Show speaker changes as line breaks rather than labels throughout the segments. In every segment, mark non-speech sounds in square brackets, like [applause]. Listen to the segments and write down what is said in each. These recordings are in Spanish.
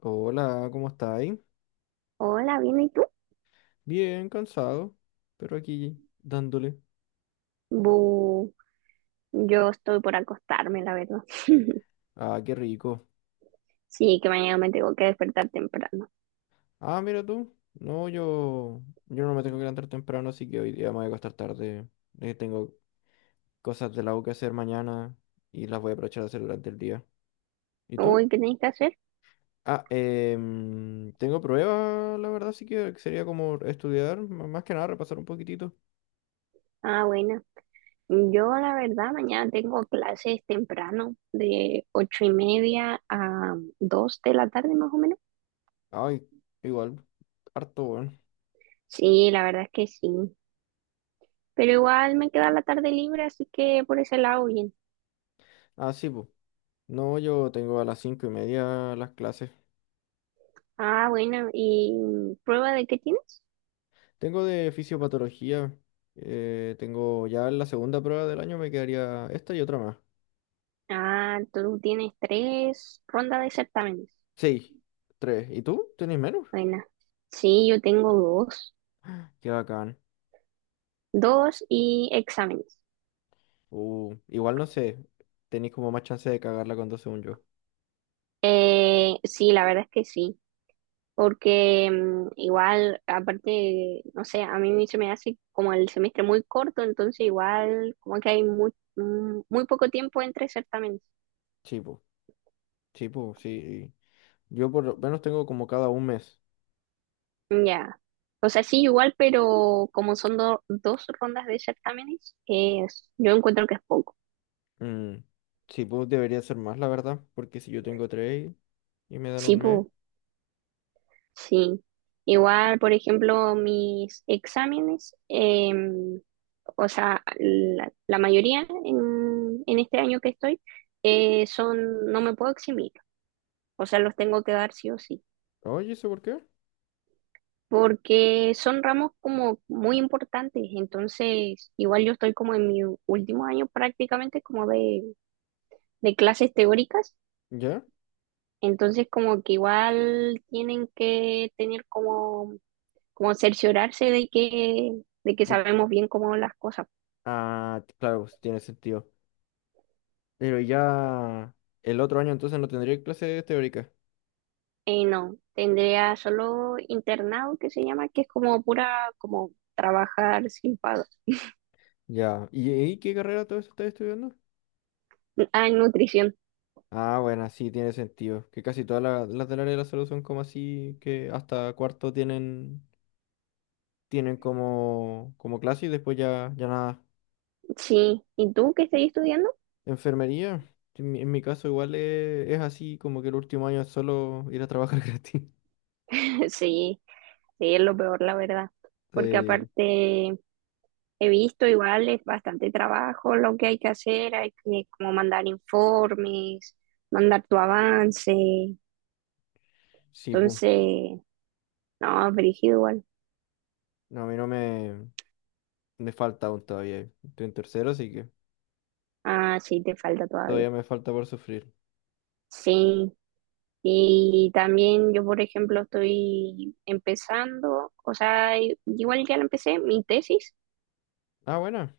Hola, ¿cómo estáis?
Hola, ¿bien y tú?
Bien, cansado, pero aquí dándole.
Bu, yo estoy por acostarme, la verdad. [laughs]
Ah, qué rico.
Sí, que mañana me tengo que despertar temprano.
Ah, mira tú. No, yo no me tengo que levantar temprano, así que hoy día me voy a acostar tarde. Tengo cosas de la U que hacer mañana y las voy a aprovechar a hacer durante el día. ¿Y
Uy,
tú?
¿qué tenéis que hacer?
Ah, tengo pruebas, la verdad, así que sería como estudiar, más que nada repasar un poquitito.
Ah, bueno. Yo, la verdad, mañana tengo clases temprano, de 8:30 a 2 de la tarde, más o menos.
Ay, igual, harto, bueno.
Sí, la verdad es que sí. Pero igual me queda la tarde libre, así que por ese lado, bien.
Ah, sí, pues. No, yo tengo a las 5:30 las clases.
Ah, bueno, ¿y prueba de qué tienes?
Tengo de fisiopatología. Tengo ya la segunda prueba del año, me quedaría esta y otra más.
Ah, tú tienes tres rondas de certámenes.
Sí, tres. ¿Y tú? ¿Tenés menos?
Buena. Sí, yo tengo dos.
Qué bacán.
Dos y exámenes.
Igual no sé. Tenéis como más chance de cagarla cuando dos según yo.
Sí, la verdad es que sí. Porque igual, aparte, no sé, a mí se me hace como el semestre muy corto, entonces igual como que hay muy poco tiempo entre certámenes.
Sí, po. Sí, po, sí. Yo por lo menos tengo como cada un mes.
Mm, ya. O sea, sí, igual, pero como son dos rondas de certámenes, es, yo encuentro que es poco.
Mm, sí, pues debería ser más, la verdad. Porque si yo tengo tres y me dan
Sí,
un mes.
pues. Sí, igual, por ejemplo, mis exámenes, o sea, la mayoría en este año que estoy, son, no me puedo eximir, o sea, los tengo que dar sí o sí,
Oye, ¿eso por qué?
porque son ramos como muy importantes, entonces, igual yo estoy como en mi último año prácticamente como de clases teóricas,
¿Ya?
entonces como que igual tienen que tener como cerciorarse de que
De-
sabemos bien cómo las cosas.
Ah, claro, pues, tiene sentido. Pero ya el otro año entonces no tendría clases teóricas.
No, tendría solo internado que se llama, que es como pura, como trabajar sin pago.
Ya. ¿Y qué carrera todo eso estás estudiando?
Ah, en nutrición,
Ah, bueno, sí, tiene sentido. Que casi todas las del área de la salud son como así, que hasta cuarto tienen, tienen como, como clase y después ya, ya nada.
sí. ¿Y tú qué estás estudiando?
Enfermería, en mi caso igual es así, como que el último año es solo ir a trabajar [laughs] gratis.
[laughs] Sí, sí, es lo peor, la verdad, porque
Sí,
aparte he visto igual es bastante trabajo lo que hay que hacer, hay que como mandar informes, mandar tu avance,
sí, pues.
entonces, no, brígido igual.
No, a mí no me falta aún todavía. Estoy en tercero, así que
Ah, sí, te falta todavía.
todavía me falta por sufrir.
Sí, y también yo, por ejemplo, estoy empezando, o sea, igual ya la empecé, mi tesis,
Ah, bueno.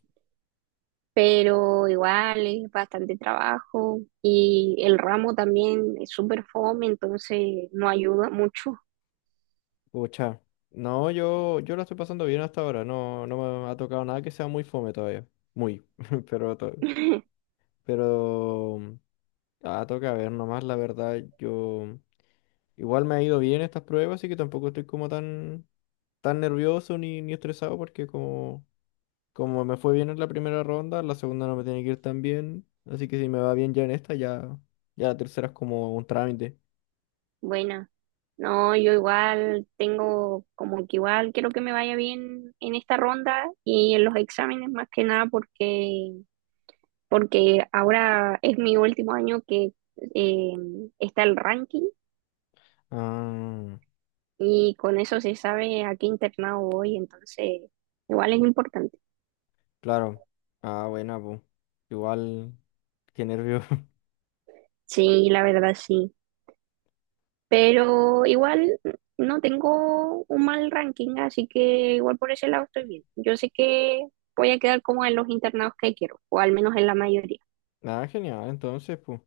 pero igual es bastante trabajo y el ramo también es súper fome, entonces no ayuda mucho.
Pucha. No, yo la estoy pasando bien hasta ahora. No, no me ha tocado nada que sea muy fome todavía. Muy. [laughs] Pero, to-
[laughs]
pero ah, toca ver nomás, la verdad. Yo igual me ha ido bien estas pruebas, así que tampoco estoy como tan nervioso ni estresado porque como me fue bien en la primera ronda, la segunda no me tiene que ir tan bien. Así que si me va bien ya en esta, ya, ya la tercera es como un trámite.
Bueno, no, yo igual tengo como que igual quiero que me vaya bien en esta ronda y en los exámenes más que nada porque ahora es mi último año que eh, está el ranking
Ah,
y con eso se sabe a qué internado voy, entonces igual es importante.
claro. Ah, buena, pues. Igual, qué nervio.
Sí, la verdad sí. Pero igual no tengo un mal ranking, así que igual por ese lado estoy bien. Yo sé que voy a quedar como en los internados que quiero, o al menos en la mayoría.
Ah, genial, entonces, pues.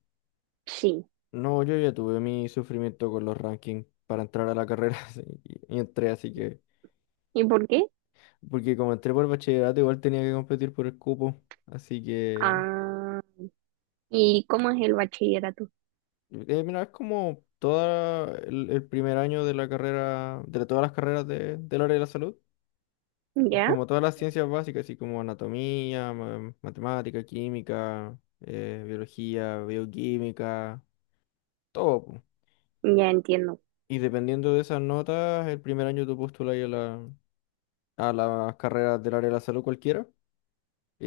Sí.
No, yo ya tuve mi sufrimiento con los rankings para entrar a la carrera [laughs] así, y entré, así que.
¿Y por qué?
Porque como entré por bachillerato, igual tenía que competir por el cupo. Así que.
Ah, ¿y cómo es el bachillerato?
Mira, es como todo el primer año de la carrera, de todas las carreras del área de la salud.
¿Ya?
Como todas las ciencias básicas, así como anatomía, matemática, química, biología, bioquímica, todo, po.
Ya entiendo.
Y dependiendo de esas notas, el primer año tú postulas a a las carreras del área de la salud cualquiera.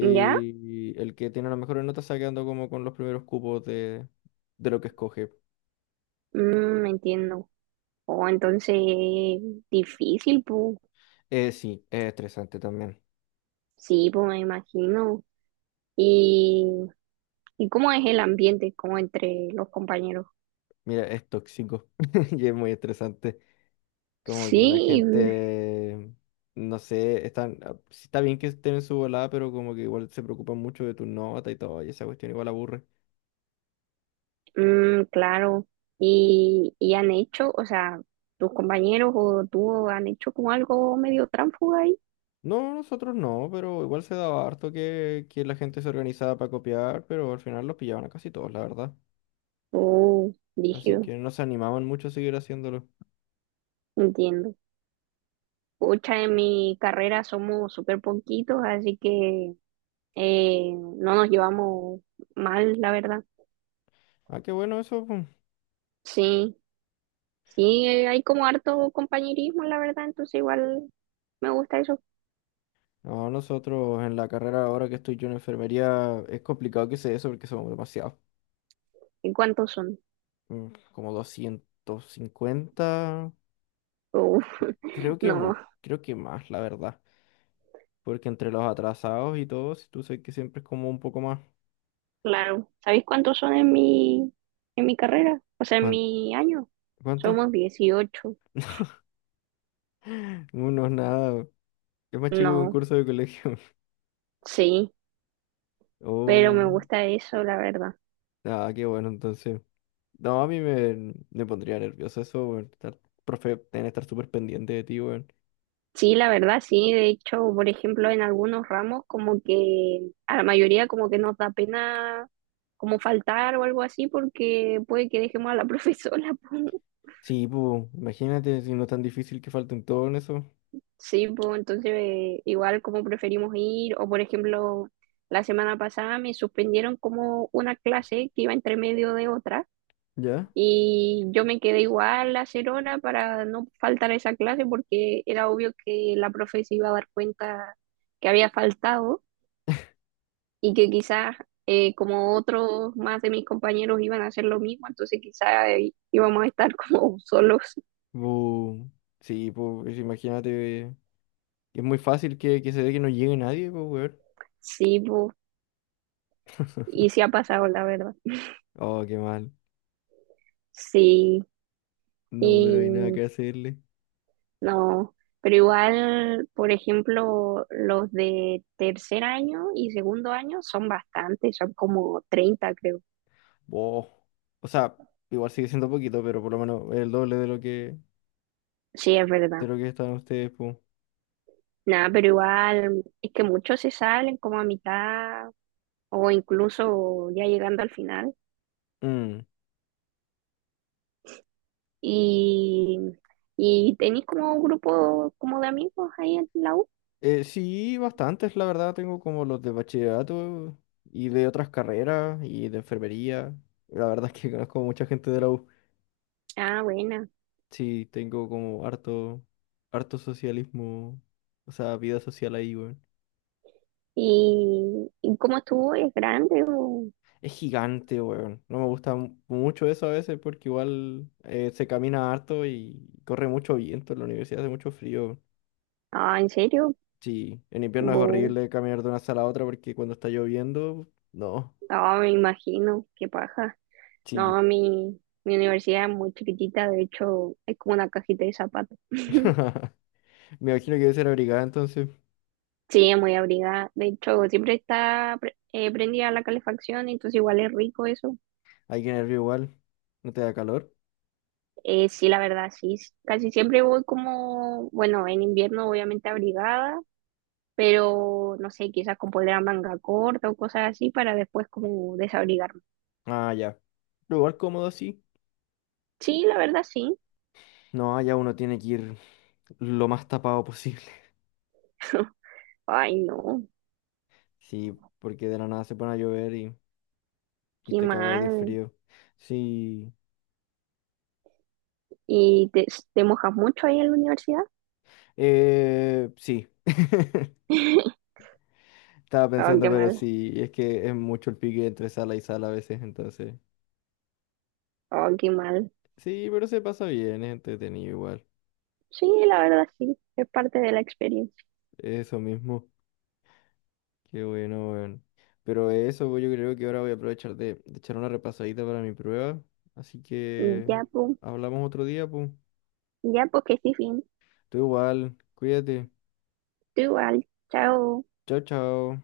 ¿Ya?
el que tiene las mejores notas está quedando como con los primeros cupos de lo que escoge.
Entiendo. Oh, entonces, difícil, pues.
Sí, es estresante también.
Sí, pues me imagino. ¿Y, y cómo es el ambiente, como entre los compañeros?
Mira, es tóxico [laughs] y es muy estresante. Como que la
Sí,
gente, no sé, están, ah, sí está bien que estén en su volada, pero como que igual se preocupan mucho de tu nota y todo, y esa cuestión igual aburre.
claro. Y han hecho, o sea, tus compañeros o tú han hecho como algo medio tránfuga ahí?
No, nosotros no, pero igual se daba harto que la gente se organizaba para copiar, pero al final los pillaban a casi todos, la verdad.
Oh,
Así
rígido,
que no se animaban mucho a seguir haciéndolo.
entiendo. Pucha, en mi carrera somos súper poquitos, así que no nos llevamos mal, la verdad.
Ah, qué bueno eso, pues.
Sí. Sí, hay como harto compañerismo, la verdad, entonces igual me gusta eso.
No, nosotros en la carrera ahora que estoy yo en enfermería es complicado que sea eso porque somos demasiados.
¿Y cuántos son?
mm, Como 250,
Uf,
creo
[laughs]
que
no,
mu- creo que más, la verdad. Porque entre los atrasados y todos, tú sabes que siempre es como un poco más.
claro. ¿Sabéis cuántos son en mi carrera? O sea, en
¿Cuán-
mi año.
¿Cuánto?
Somos 18.
[gasps] [laughs] Unos nada. Es más chico que un
No,
curso de colegio. [laughs]
sí, pero me
Oh,
gusta eso, la verdad.
nada, qué bueno entonces. No, a mí me pondría nervioso eso, weón. Estar, profe, tener que estar súper pendiente de ti, weón.
Sí, la verdad, sí. De hecho, por ejemplo, en algunos ramos como que a la mayoría como que nos da pena como faltar o algo así porque puede que dejemos a la [laughs] profesora.
Sí, pues, imagínate si no es tan difícil que falten todo en eso.
Sí, pues entonces igual como preferimos ir, o por ejemplo, la semana pasada me suspendieron como una clase que iba entre medio de otra
¿Ya?
y yo me quedé igual a hacer hora para no faltar a esa clase porque era obvio que la profe se iba a dar cuenta que había faltado y que quizás como otros más de mis compañeros iban a hacer lo mismo, entonces quizás íbamos a estar [laughs] como solos.
Bu, sí, pues, imagínate. Es muy fácil que se dé que no llegue nadie, pues, weón.
Sí, pues, y sí
[laughs]
ha pasado, la verdad.
Oh, qué mal.
Sí.
No, pero
Y
hay nada que hacerle.
No, pero igual, por ejemplo, los de tercer año y segundo año son bastantes, son como 30 creo.
Oh. O sea, igual sigue siendo poquito, pero por lo menos el doble
Sí, es
de
verdad.
lo que están ustedes, pues.
Nada, pero igual, es que muchos se salen como a mitad o incluso ya llegando al final. Y, y tenéis como un grupo como de amigos ahí en la U.
Sí, bastantes, la verdad, tengo como los de bachillerato y de otras carreras y de enfermería. La verdad es que [laughs] conozco mucha gente de la U.
Ah, buena.
Sí, tengo como harto, harto socialismo, o sea, vida social ahí, weón.
Y cómo estuvo? ¿Es grande?
Es gigante, weón. No me gusta mucho eso a veces porque igual se camina harto y corre mucho viento en la universidad, hace mucho frío.
Ah, ¿en serio?
Sí, en invierno es
Bu.
horrible caminar de una sala a otra porque cuando está lloviendo, no.
Ah, me imagino, qué paja.
Sí.
No, mi universidad es muy chiquitita, de hecho es como una cajita de zapatos. [laughs]
[laughs] Me imagino que debe ser abrigada entonces.
Sí, es muy abrigada. De hecho, siempre está prendida la calefacción, entonces igual es rico eso.
Aquí en el río igual. ¿No te da calor?
Sí, la verdad, sí. Casi siempre voy como, bueno, en invierno obviamente abrigada, pero no sé, quizás con polera manga corta o cosas así para después como desabrigarme.
Ah, ya. Pero igual cómodo así.
Sí, la verdad, sí.
No, ya uno tiene que ir lo más tapado posible. [laughs]
[laughs] Ay, no,
Sí, porque de la nada se pone a llover y
qué
te cagáis de
mal.
frío. Sí.
¿Y te mojas mucho ahí en la universidad?
Sí. [laughs]
[laughs]
Estaba
Oh,
pensando,
qué
pero
mal.
sí, es que es mucho el pique entre sala y sala a veces, entonces.
Oh, qué mal.
Sí, pero se pasa bien, es entretenido igual.
Sí, la verdad, sí. Es parte de la experiencia.
Eso mismo. Qué bueno, weón. Pero eso, pues, yo creo que ahora voy a aprovechar de echar una repasadita para mi prueba. Así que
Ya, pues.
hablamos otro día, pues.
Ya, pues que sí, fin.
Tú igual, cuídate.
Tú igual. Chao.
Chao, chao.